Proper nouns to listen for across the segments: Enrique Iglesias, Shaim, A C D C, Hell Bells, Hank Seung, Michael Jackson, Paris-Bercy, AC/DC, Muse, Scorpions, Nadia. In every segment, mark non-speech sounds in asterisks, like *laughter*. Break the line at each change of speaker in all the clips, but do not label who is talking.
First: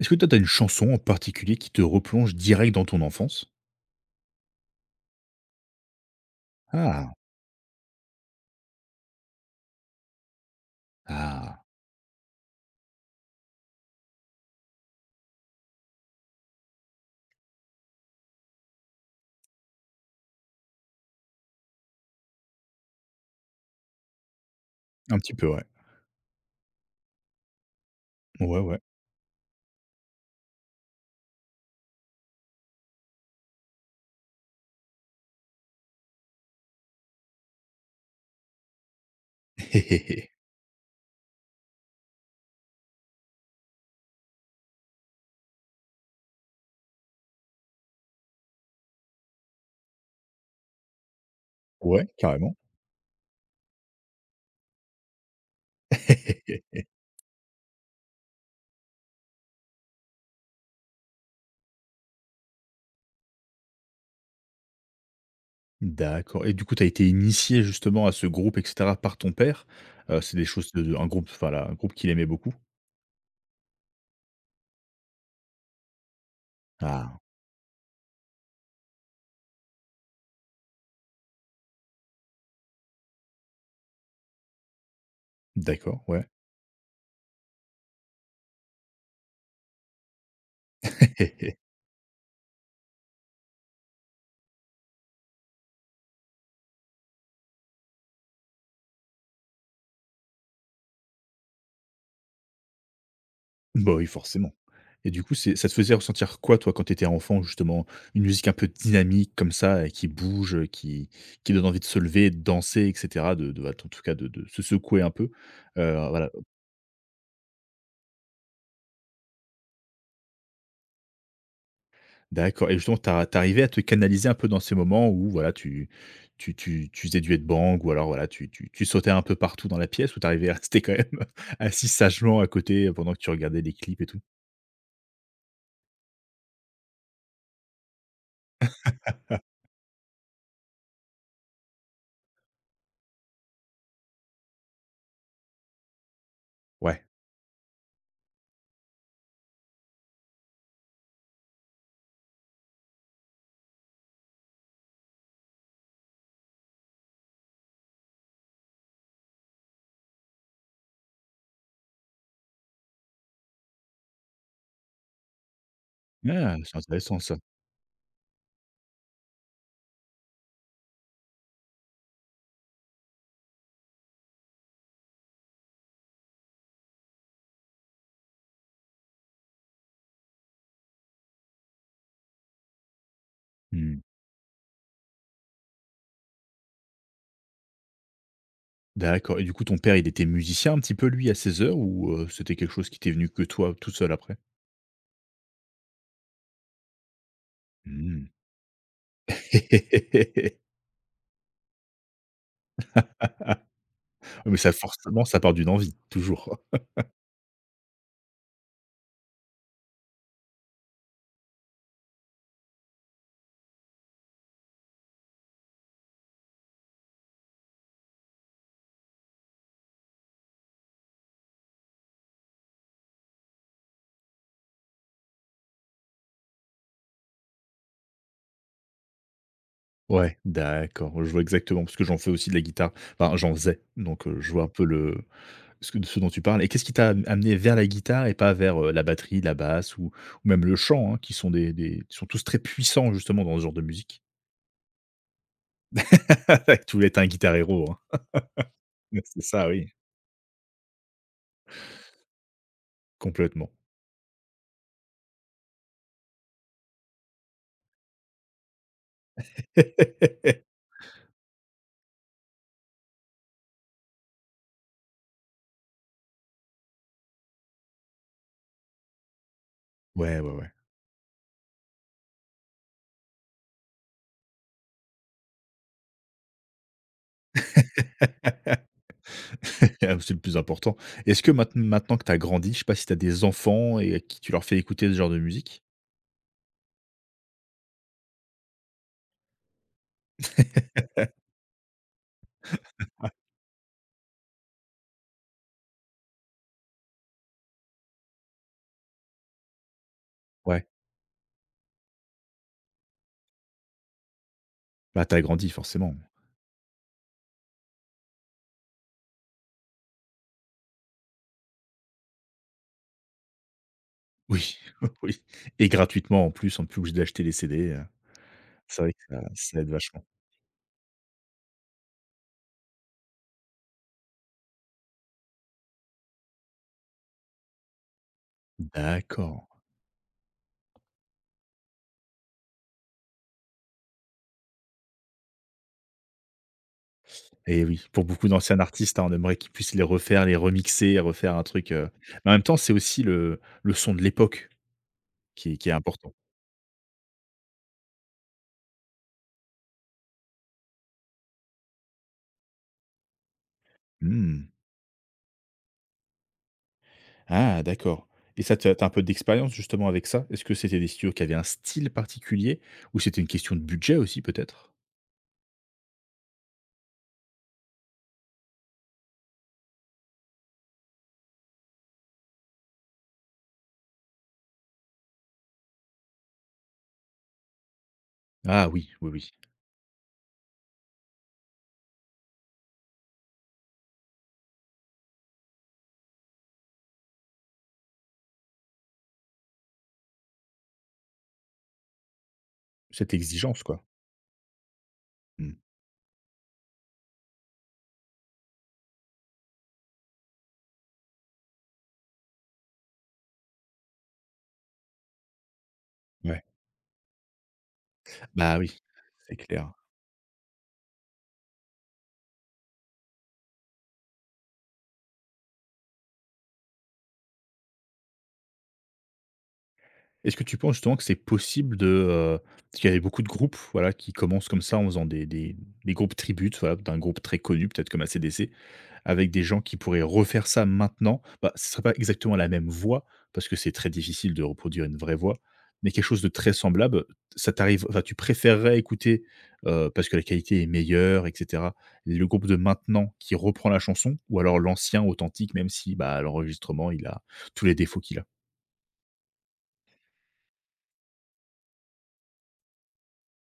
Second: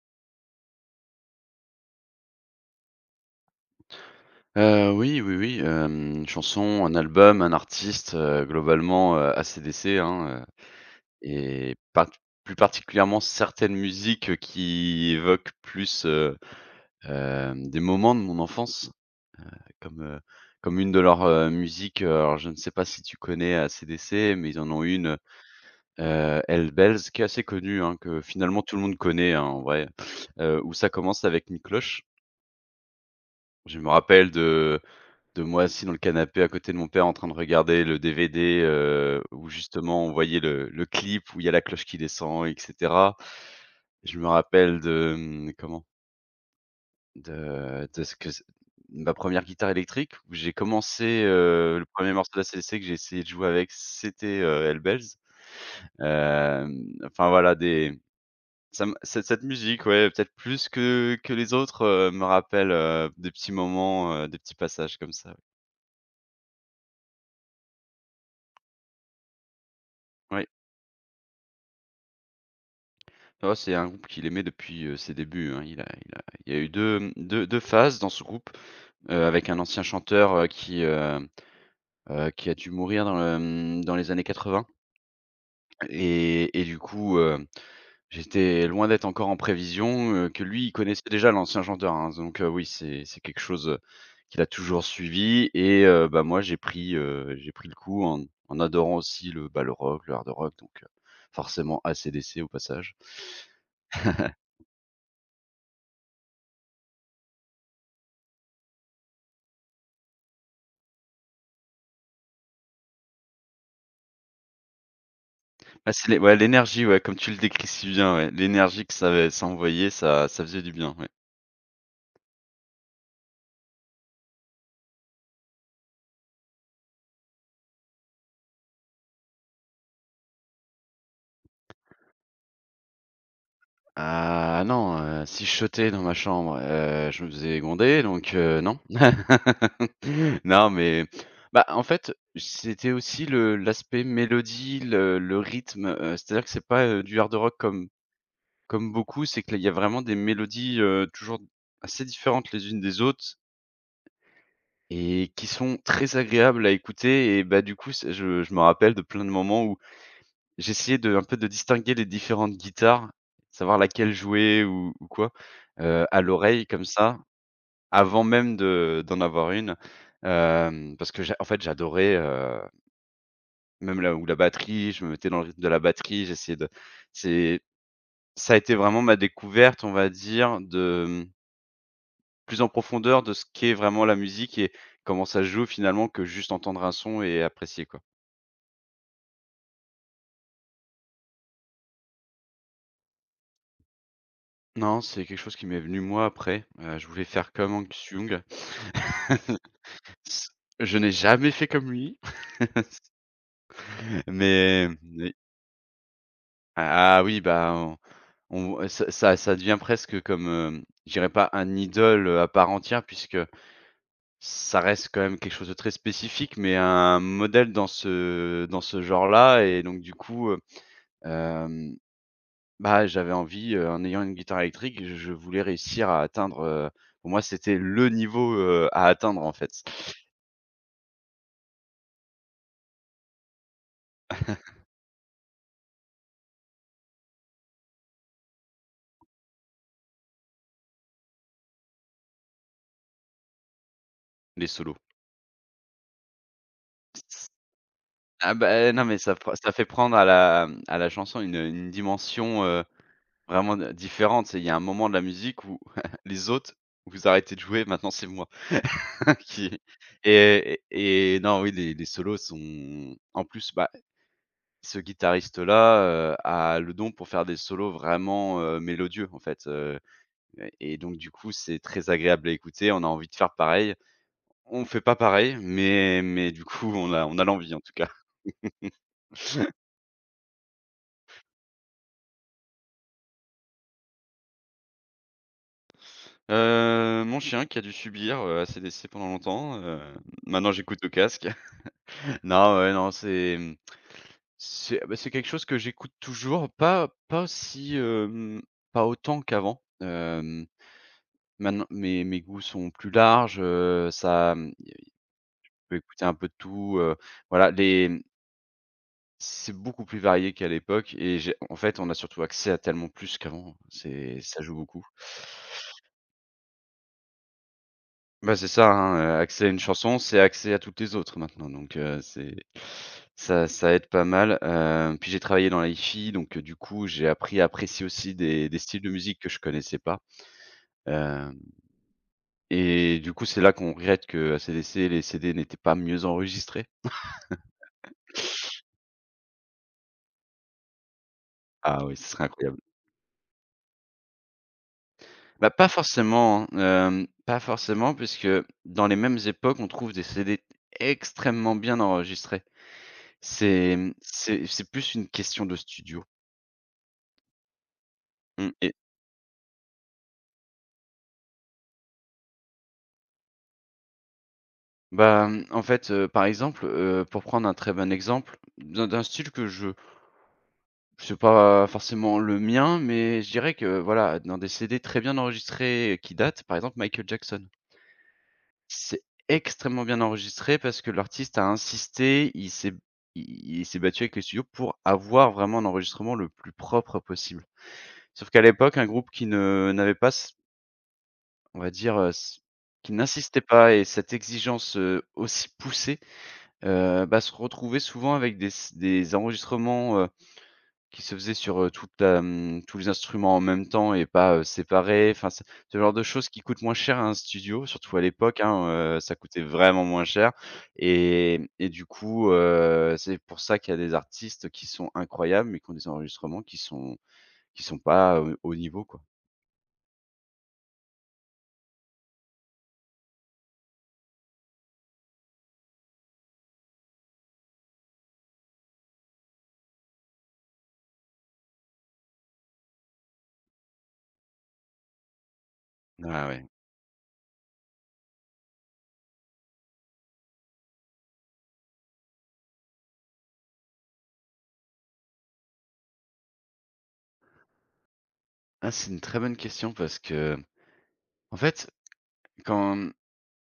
Est-ce que toi, tu as une chanson en particulier qui te replonge direct dans ton enfance?
Oui, oui, oui, une chanson, un
Ah!
album, un artiste, globalement, AC/DC, hein,
Ah!
et part plus particulièrement certaines musiques, qui évoquent plus, des moments de mon enfance, comme, heu, comme une de leurs musiques. Alors je ne sais pas si tu connais AC/DC, mais ils en ont une,
Un petit peu, ouais.
Hell Bells, qui est assez connue, hein, que
Ouais,
finalement tout
ouais.
le monde connaît, hein, en vrai, où ça commence avec une cloche. Je me rappelle de moi assis dans le canapé à côté de mon père en train de regarder le DVD, où justement on
*laughs*
voyait le clip où il y a la cloche qui descend, et cetera. Je me rappelle de, comment? De ce que c Ma première guitare électrique, où j'ai commencé, le
Ouais,
1er morceau
carrément.
d'ACDC que j'ai essayé de jouer avec, c'était, Hellbells.
*laughs*
Enfin voilà des ça me cette musique, ouais, peut-être plus que les autres, me rappelle, des petits moments, des petits passages comme ça. Ouais.
D'accord et du coup, tu as été initié justement à ce groupe et cetera par ton père? C'est des
Oui.
choses de un groupe, voilà un groupe qu'il aimait beaucoup?
Oh, c'est un groupe qu'il aimait depuis, ses débuts, hein. Il y a eu deux,
Ah!
deux, deux phases dans ce groupe, avec un ancien chanteur, qui a dû mourir dans les années 80.
D'accord, ouais.
Et du coup, j'étais loin d'être encore en prévision, que lui, il connaissait déjà l'ancien
*laughs*
chanteur, hein. Donc, oui, c'est quelque chose, qu'il a toujours suivi. Et bah, moi, j'ai pris le coup en adorant aussi le, bah, le rock, le hard rock, donc, forcément AC/DC au passage.
Bah, oui,
*laughs*
forcément et du coup, c'est ça te faisait ressentir quoi, toi, quand tu étais enfant, justement? Une musique un peu dynamique comme ça, et qui bouge, qui donne envie de se lever, de danser et cetera, de, bah, en tout cas, de se secouer un peu,
Ah, c'est l'é
voilà.
ouais, l'énergie, ouais, comme tu le décris si bien, ouais. L'énergie que ça avait, ça envoyait, ça faisait du bien, ouais.
D'accord et justement, tu ar à te canaliser un peu dans ces moments où, voilà, tu faisais du headbang ou alors, voilà, tu sautais un peu partout dans la pièce ou t'arrivais à *laughs* rester quand même *laughs* assis sagement à côté pendant que tu regardais les clips et tout?
Ah non, si je sautais dans ma chambre, je me faisais gronder, donc non. *laughs* Non, mais bah, en fait, c'était aussi le l'aspect mélodie, le rythme, c'est-à-dire que c'est pas,
Ouais.
du hard rock comme beaucoup. C'est que là, il y a vraiment des mélodies, toujours assez différentes les unes des autres, et qui sont très agréables à écouter. Et bah, du coup, c'est je me rappelle de plein de moments. J'essayais de un peu de distinguer les différentes guitares, savoir laquelle jouer ou quoi, à
Ah,
l'oreille
c'est
comme
intéressant
ça,
ça.
avant même de d'en avoir une. Parce que j'a en fait j'adorais, même là où la batterie, je me mettais dans le rythme de la batterie, j'essayais de c'est Ça a été vraiment ma découverte, on va dire, plus en profondeur, de ce qu'est
Mmh.
vraiment la musique et comment ça se joue, finalement, que juste entendre un son et apprécier, quoi.
D'accord et du coup ton père, il était musicien un petit peu lui à ses heures ou, c'était quelque chose qui t'est venu que toi tout seul après?
Non, c'est quelque chose qui m'est venu moi après, je voulais faire comme Hank
Mmh.
Seung. *laughs* S
*laughs*
Je n'ai jamais fait comme lui, *laughs*
Mais ça
mais
forcément
mais
ça part d'une envie, toujours.
ah oui, bah, on ça devient presque comme, je dirais pas un idole à part entière, puisque ça reste quand même quelque chose de très spécifique, mais un modèle dans ce genre-là. Et donc du coup, hem, bah, j'avais envie, en ayant une guitare électrique, je voulais réussir à atteindre, pour moi, c'était le niveau, à atteindre, en fait.
Ouais, d'accord, je vois exactement parce que j'en fais aussi de la guitare. Enfin j'en faisais donc, je vois un
*laughs*
peu le ce que ce dont tu parles et qu'est-ce qui t'a am amené vers la guitare et pas vers, la batterie, la basse ou même le chant, hein, qui sont tous très puissants justement dans ce genre de musique?
Les solos.
*laughs* Tu voulais être un guitar héros, hein.
Ah bah, non, mais
*laughs* C'est ça
ça fait
oui,
prendre à la chanson une dimension,
complètement.
vraiment d différente. C'est Il y a un moment de la musique où *laughs* les autres, vous arrêtez de jouer, maintenant c'est moi *laughs* qui...
*laughs*
Non, oui, les solos sont en plus, bah, ce guitariste-là, a le don pour faire des solos vraiment, mélodieux, en fait.
Ouais, ouais, ouais.
Et donc du coup, c'est très agréable à écouter. On a envie de faire pareil. On fait pas pareil, mais du coup, on a l'envie, en tout cas.
*laughs* C'est le plus important. Est-ce que maintenant que tu as grandi, je sais pas si tu as des enfants et à qui tu leur fais écouter ce genre de musique?
Mon chien qui a dû subir, assez d'essais pendant longtemps. Maintenant, j'écoute au
*laughs*
casque. *laughs* Non, ouais, non, c'est, mmh, c'est bah, c'est quelque chose que j'écoute toujours, pas aussi, pas autant qu'avant.
Ouais,
Maintenant, mes goûts sont plus larges, je
bah, t'as grandi
peux
forcément.
écouter un peu de tout, voilà, c'est beaucoup plus varié qu'à l'époque, et j'ai en fait, on a surtout accès à tellement plus qu'avant, c'est ça joue
Oui,
beaucoup.
*laughs* oui et gratuitement en plus, on est plus obligé d'acheter les CD,
Bah, c'est ça,
c'est vrai
hein,
que ça
accès à une
ça aide
chanson,
vachement.
c'est accès à toutes les autres maintenant, donc, c'est ça aide pas mal, puis j'ai travaillé dans la hi-fi, donc, du coup, j'ai appris à apprécier aussi des styles de musique que je
D'accord
connaissais pas. Hem Et du coup, c'est là qu'on regrette que ACDC et les CD n'étaient pas mieux enregistrés.
et oui, pour beaucoup d'anciens artistes, hein, on aimerait qu'ils puissent les refaire, les remixer, refaire un truc,
Ah oui, ce serait
mais en même temps,
incroyable.
c'est aussi le son de l'époque
Bah,
qui est
pas
qui est important.
forcément, hein, pas forcément, puisque dans les mêmes époques, on trouve des CD extrêmement bien enregistrés. C'est, mmh,
Mmh.
c'est plus une question de studio.
Ah d'accord et
mmh
ça, tu
et
as un peu d'expérience justement avec ça? Est-ce que c'était des studios qui avaient un style particulier ou c'était une question de budget aussi peut-être?
Bah, en fait, par exemple, pour prendre un très bon exemple, d'un style que je c'est pas forcément le mien, mais je dirais que, voilà, dans des CD très bien enregistrés qui datent, par exemple Michael Jackson.
Ah oui,
C'est
oui, oui.
extrêmement bien enregistré parce que l'artiste a insisté, il s'est battu avec les studios pour avoir vraiment un enregistrement le plus propre possible. Sauf qu'à l'époque, un groupe qui ne n'avait pas c on va dire, c qui
Cette
n'insistait
exigence
pas,
quoi.
et cette exigence, aussi
Mmh.
poussée... Bah, se retrouver souvent avec des enregistrements, qui se faisaient sur, tous les instruments en même temps, et pas, séparés. Enfin, ce genre de choses qui
Ouais.
coûtent moins cher à un studio, surtout à l'époque,
Bah
hein,
oui,
ça
c'est
coûtait
clair.
vraiment moins cher, et du coup, c'est pour ça qu'il y a des artistes qui sont incroyables, mais qui ont des enregistrements qui sont pas, au niveau, quoi.
Est-ce que tu penses justement que c'est possible de, parce qu'il y avait beaucoup de groupes, voilà, qui commencent comme ça en faisant des groupes tributes, voilà, d'un groupe très connu peut-être comme AC/DC avec des gens qui pourraient refaire ça maintenant, bah, ce serait pas exactement la même voix, parce que c'est très difficile de reproduire une vraie voix, mais quelque chose de
Ah ouais.
très semblable, ça t'arrive enfin, tu préférerais écouter, parce que la qualité est meilleure et cetera, le groupe de maintenant qui reprend la chanson ou alors l'ancien authentique même si, bah, l'enregistrement, il a tous les défauts qu'il a?
Ah, c'est une très bonne question parce que, en fait, quand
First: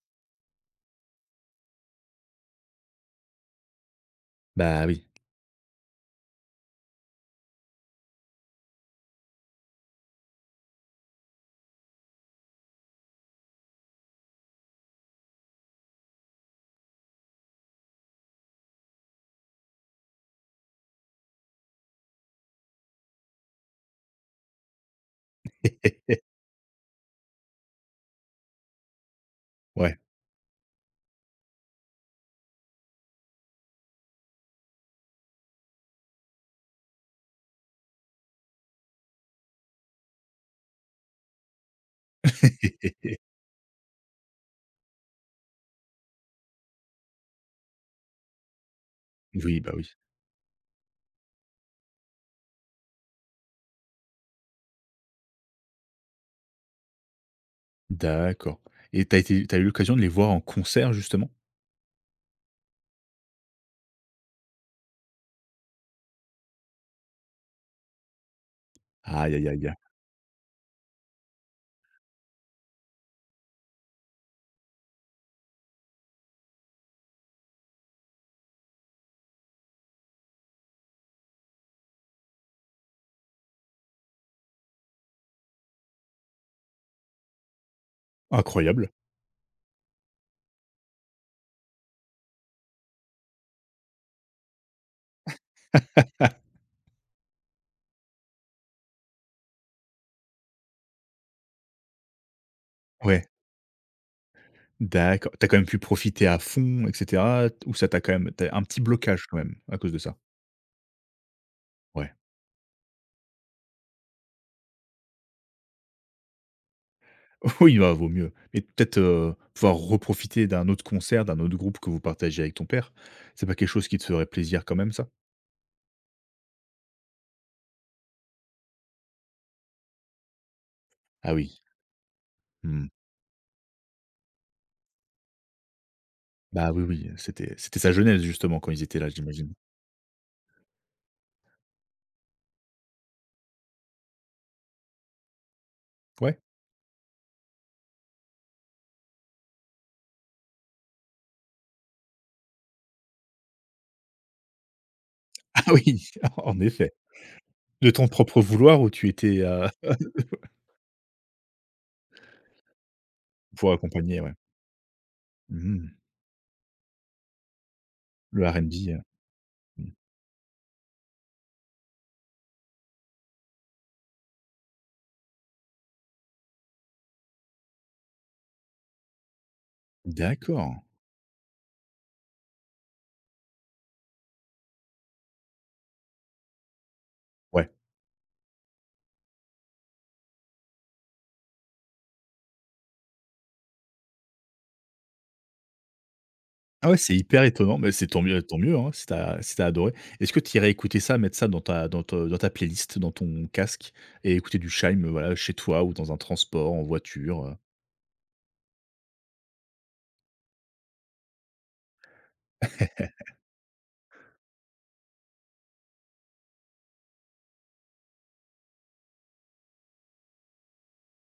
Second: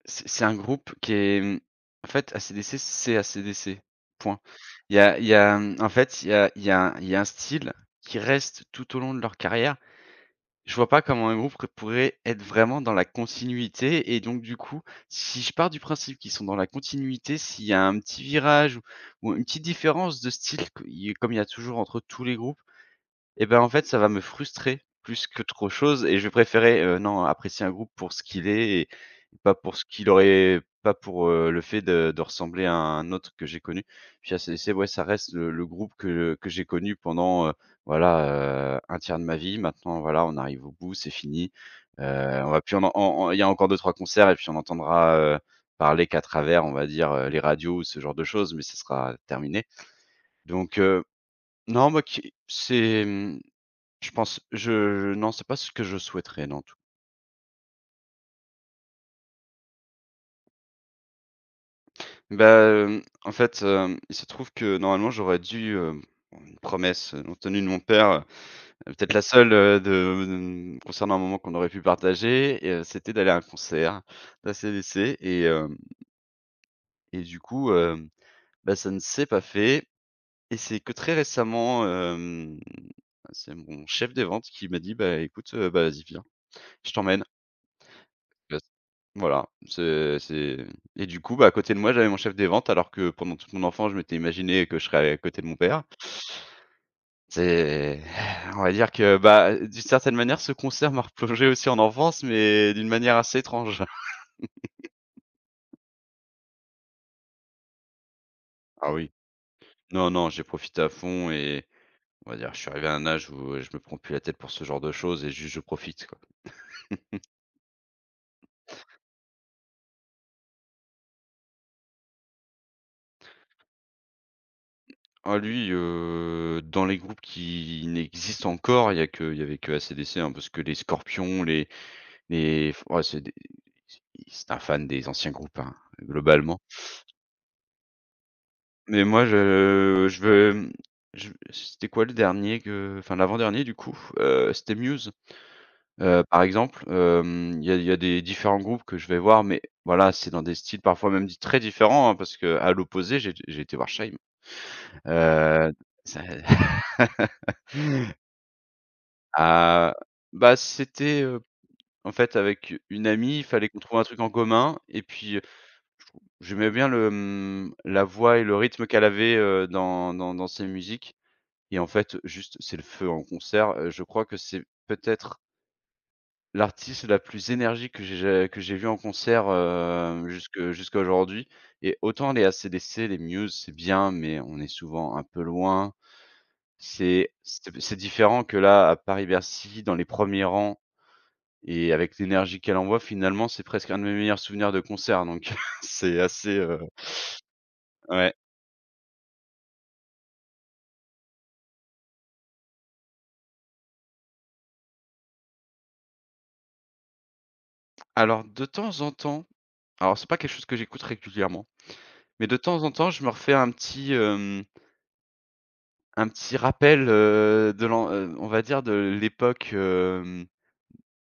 C'est un groupe qui est, en fait, AC/DC, c'est AC/DC, point.
Bah, oui.
Il y a, mmh, En fait, il y a il y a il y a un style qui reste tout au long de leur carrière. Je vois pas comment un groupe pourrait être vraiment dans la continuité. Et donc du coup, si je pars du principe qu'ils sont dans la continuité, s'il y a un petit virage ou une petite différence de style que il comme il y a toujours entre tous les groupes, et ben, en fait, ça va me frustrer plus qu'autre chose, et je vais
*laughs*
préférer, non, apprécier un groupe pour ce qu'il est, pas pour ce
Ouais.
qu'il aurait, pas pour, le fait de ressembler à un autre que j'ai connu. Puis AC/DC, ouais, ça reste le groupe que j'ai connu pendant, voilà, 1 tiers de ma vie. Maintenant, voilà, on arrive au bout, c'est fini. Heu, on va plus en en
*laughs*
en il y a encore deux trois concerts, et puis on entendra, parler qu'à travers, on va dire, les radios ou ce genre de choses, mais ce sera
Oui,
terminé.
bah, oui.
Donc, non, moi qui c'est, mmh, je pense non, c'est pas ce que je souhaiterais, non.
D'accord et t'as été tu eu l'occasion de les voir en concert justement?
Bah, en fait, il se trouve que normalement j'aurais dû, bon, une promesse, non tenue, de mon père, peut-être la
Aïe, aïe,
seule,
aïe, aïe.
concernant un moment qu'on aurait pu partager, et c'était d'aller à un concert d'ACDC, et du coup, bah, ça ne s'est pas fait, et c'est que très récemment, c'est mon chef des ventes qui m'a dit: «Bah écoute, bah vas-y, viens, je t'emmène». Bah, c
Incroyable.
Voilà, c'est et du coup, bah, à côté de moi, j'avais mon chef des ventes, alors que pendant toute mon enfance, je m'étais imaginé que je serais à côté de mon père.
*laughs*
C'est *sighs* On va dire que, bah, d'une certaine manière, ce concert m'a replongé aussi en enfance, mais d'une manière
Ouais.
assez étrange.
D'accord. T'as quand même pu profiter à fond et cetera? Ou ça t'a quand même tu un petit
Ah oui.
blocage quand même à cause de
Non,
ça?
non, j'ai profité à fond et,
Ouais.
on va dire, je suis arrivé à un âge où je me prends plus la tête pour ce genre de choses, et juste je profite, quoi.
*laughs* Oui, bah, vaut mieux. Mais peut-être, pouvoir reprofiter d'un autre concert, d'un autre groupe que vous partagez avec ton père, c'est pas quelque chose qui te ferait plaisir quand même ça?
Ah lui, dans les groupes qui n'existent encore, il y avait que AC/DC, hein, parce que les
Ah
Scorpions,
oui,
les... Mais f
mmh.
ouais, c'est un fan des anciens groupes, hein, globalement.
Bah, oui, oui, c'était sa jeunesse justement quand ils étaient
Mais
là,
moi,
j'imagine?
je veux, je c'était quoi le dernier que enfin l'avant-dernier du coup, c'était Muse,
Ouais?
par exemple, il y a des différents groupes que je vais voir, mais voilà, c'est dans des styles parfois même dits très différents, hein, parce que à l'opposé, j'ai été voir Shaim.
*laughs*
Heu,
Ah oui,
ça
*laughs* en effet.
*laughs*
De ton propre vouloir où tu étais,
ah,
*laughs*
bah, c'était, en fait, avec une amie, il fallait
pour
qu'on trouve un
accompagner,
truc en
ouais?
commun et puis,
Mmh mh.
Je trou j'aimais bien le, la voix et
Le
le
RnB,
rythme qu'elle avait,
mmh.
dans ses musiques. Et en fait, juste, c'est le feu en concert, je crois que c'est peut-être l'artiste la plus énergique que j'ai ja que j'ai vue en concert, jusque
D'accord.
jusqu'à aujourd'hui. Et autant les AC/DC, les Muse, c'est bien, mais on est souvent un peu loin. C'est
Ouais.
c'est c'est différent que là, à Paris-Bercy, dans les premiers rangs et avec l'énergie qu'elle envoie, finalement, c'est presque un de mes meilleurs souvenirs de concert donc *laughs* c'est assez,
Ah ouais, c'est hyper étonnant, mais c'est
ouais.
tant mieux, hein, si t'as adoré. Est-ce que tu irais écouter ça, mettre ça dans ta playlist, dans ton casque et écouter du shime voilà, chez toi ou dans un transport, en voiture?
Alors de temps en temps, alors c'est pas quelque chose que j'écoute régulièrement, mais de temps en temps, je me refais un petit, un petit rappel, de l'en on va dire de l'époque,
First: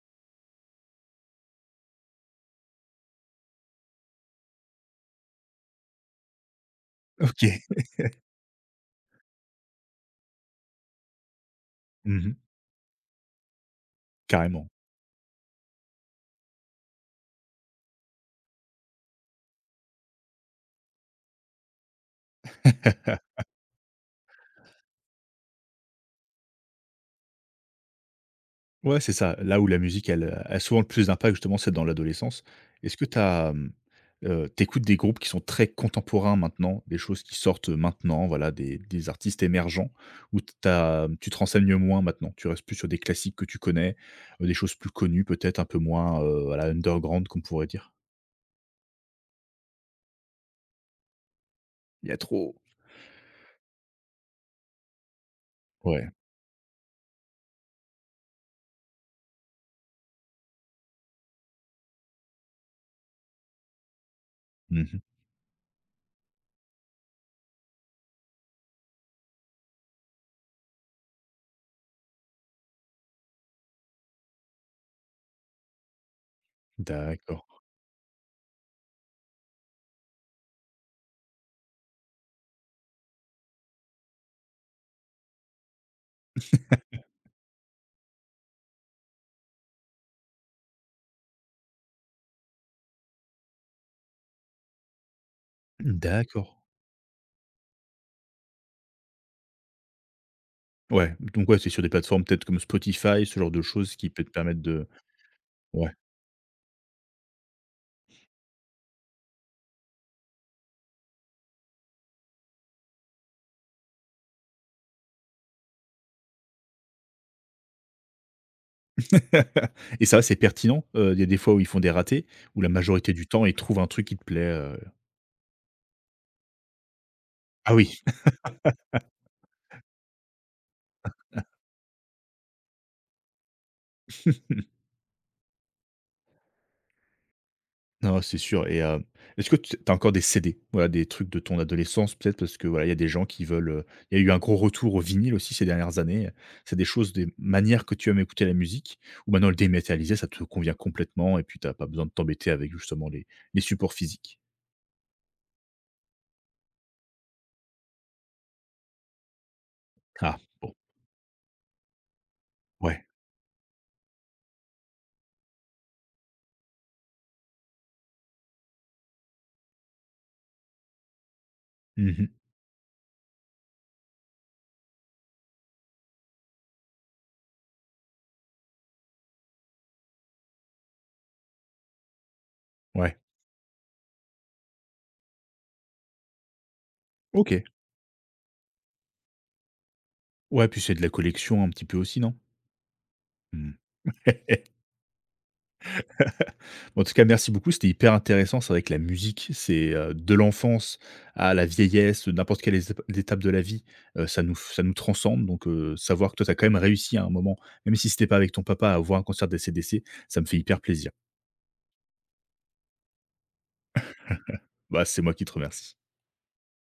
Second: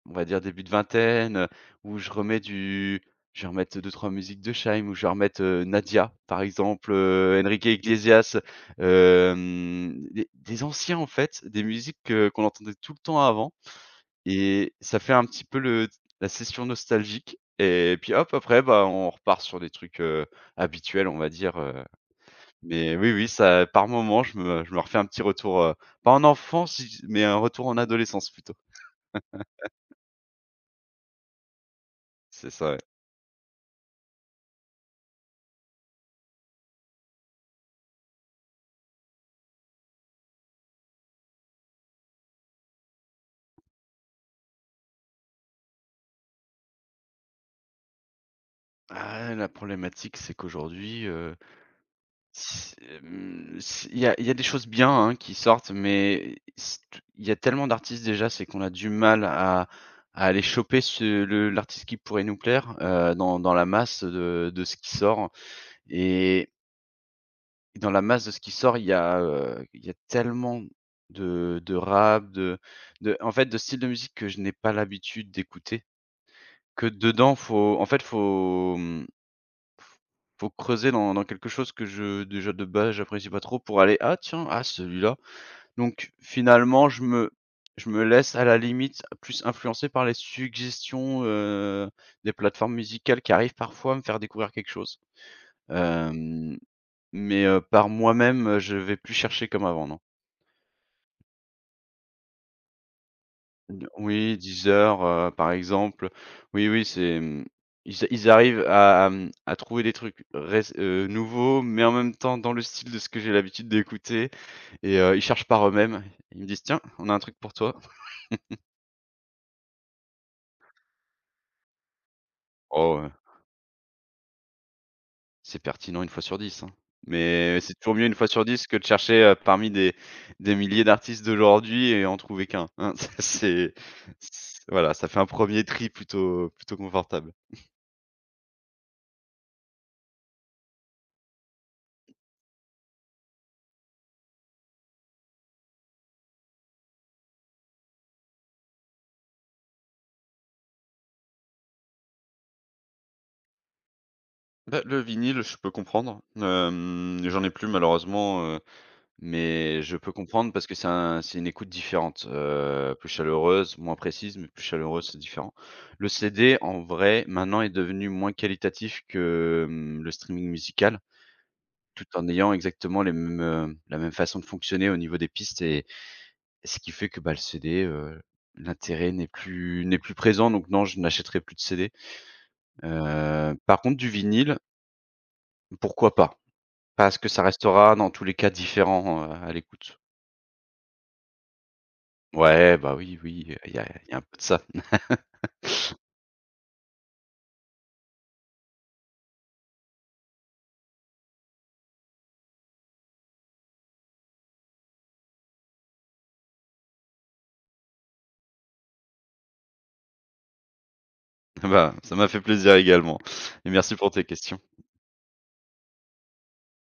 on va dire début de vingtaine, où je remets du je vais remettre 2-3 musiques de Chaim, où je vais remettre, Nadia, par exemple,
OK.
Enrique Iglesias, des anciens en fait, des musiques que
Mmh.
qu'on entendait tout le temps avant.
Carrément.
Et ça fait un petit peu le la session nostalgique et puis hop, après, bah, on repart sur des trucs, habituels, on va dire, mais oui, oui,
*laughs*
ça par moment, je me refais un petit retour, pas en enfance, mais un retour en adolescence plutôt.
Ouais, c'est ça. Là où la musique, elle, a souvent le plus d'impact justement, c'est dans l'adolescence.
C'est ça, ouais.
Est-ce que tu as, des groupes qui sont très contemporains maintenant, des choses qui sortent maintenant, voilà, des artistes émergents ou t'as tu te renseignes moins maintenant? Tu restes plus sur des classiques que tu connais, des choses plus connues peut-être un peu moins, voilà, underground qu'on pourrait dire?
Ah, la problématique, c'est qu'aujourd'hui,
Il y a trop.
S hem, s il y a des choses bien, hein, qui sortent,
Ouais.
mais s il y a tellement d'artistes déjà, c'est qu'on a du mal à aller choper ce le l'artiste qui pourrait nous plaire, dans la masse de ce qui
Mmh.
sort et dans la masse de ce qui sort, il y a tellement de rap, de en fait, de styles de musique que je n'ai pas l'habitude d'écouter, que dedans,
D'accord.
faut, faut creuser dans quelque chose que je déjà de base j'apprécie pas trop pour aller: «Ah tiens, ah celui-là». Donc finalement
*laughs*
je me laisse à la limite plus influencer par les suggestions, des plateformes musicales qui arrivent parfois à me faire découvrir quelque chose.
D'accord.
Hem, mais, par moi-même, je vais plus chercher comme avant, non.
Ouais, donc ouais, c'est sur des plateformes peut-être comme Spotify, ce genre de
D
choses qui peut te
Oui,
permettre de
10:00, par
ouais.
exemple. Oui, oui, c'est, ils arrivent à, à trouver des trucs rés nouveaux, mais en même temps dans le style de ce que j'ai l'habitude d'écouter et ils cherchent par eux-mêmes. Ils me disent: «Tiens, on a un truc pour toi».
*laughs* Et ça, c'est pertinent? Il y a des fois où ils font des ratés, où la
Oh,
majorité du temps, ils trouvent un truc qui te plaît?
c'est pertinent une fois sur dix, hein, mais
Ah
c'est toujours
oui.
mieux une fois sur 10 que de chercher, parmi des milliers d'artistes d'aujourd'hui et en trouver qu'un, hein. *laughs* Ça c'est c
*laughs*
voilà, ça fait un premier tri plutôt confortable.
Non, c'est sûr et est-ce que tu as encore des CD? Voilà, des trucs de ton adolescence peut-être parce que, voilà, il y a des gens qui veulent, il y a eu un gros retour au vinyle aussi ces dernières années, c'est des choses, des manières que tu aimes écouter la musique ou maintenant le dématérialisé, ça te convient complètement et puis t'as pas besoin de t'embêter avec justement les supports physiques?
Bah, le vinyle, je peux comprendre. J'en ai plus malheureusement, mais je peux
Ah
comprendre parce
bon,
que c'est une écoute différente,
ouais.
plus chaleureuse, moins précise, mais plus chaleureuse, c'est différent. Le CD, en vrai, maintenant est devenu moins qualitatif que, le streaming musical, tout en
Mmh.
ayant exactement les mêmes, la même façon de fonctionner au niveau des pistes et ce qui fait que, bah, le CD, l'intérêt n'est plus présent donc non, je n'achèterai plus de CD.
Ouais.
Par contre du vinyle, pourquoi pas? Parce que ça
OK.
restera dans tous les cas différent, à l'écoute.
Ouais, puis c'est de la collection un petit peu aussi, non?
Ouais, bah, oui, oui, il
Mmh.
y a il y a un peu de ça.
*laughs*
*laughs*
En tout cas, merci beaucoup. C'était hyper intéressant. C'est vrai que la musique, c'est de l'enfance à la vieillesse, n'importe quelle étape de la vie, ça nous transcende. Donc, savoir que toi, tu as quand même réussi à un moment, même si c'était pas avec ton papa, à voir un concert d'AC/DC, ça me fait hyper plaisir.
Bah, ça m'a fait plaisir également et merci pour tes questions.
Bah, c'est moi qui te remercie.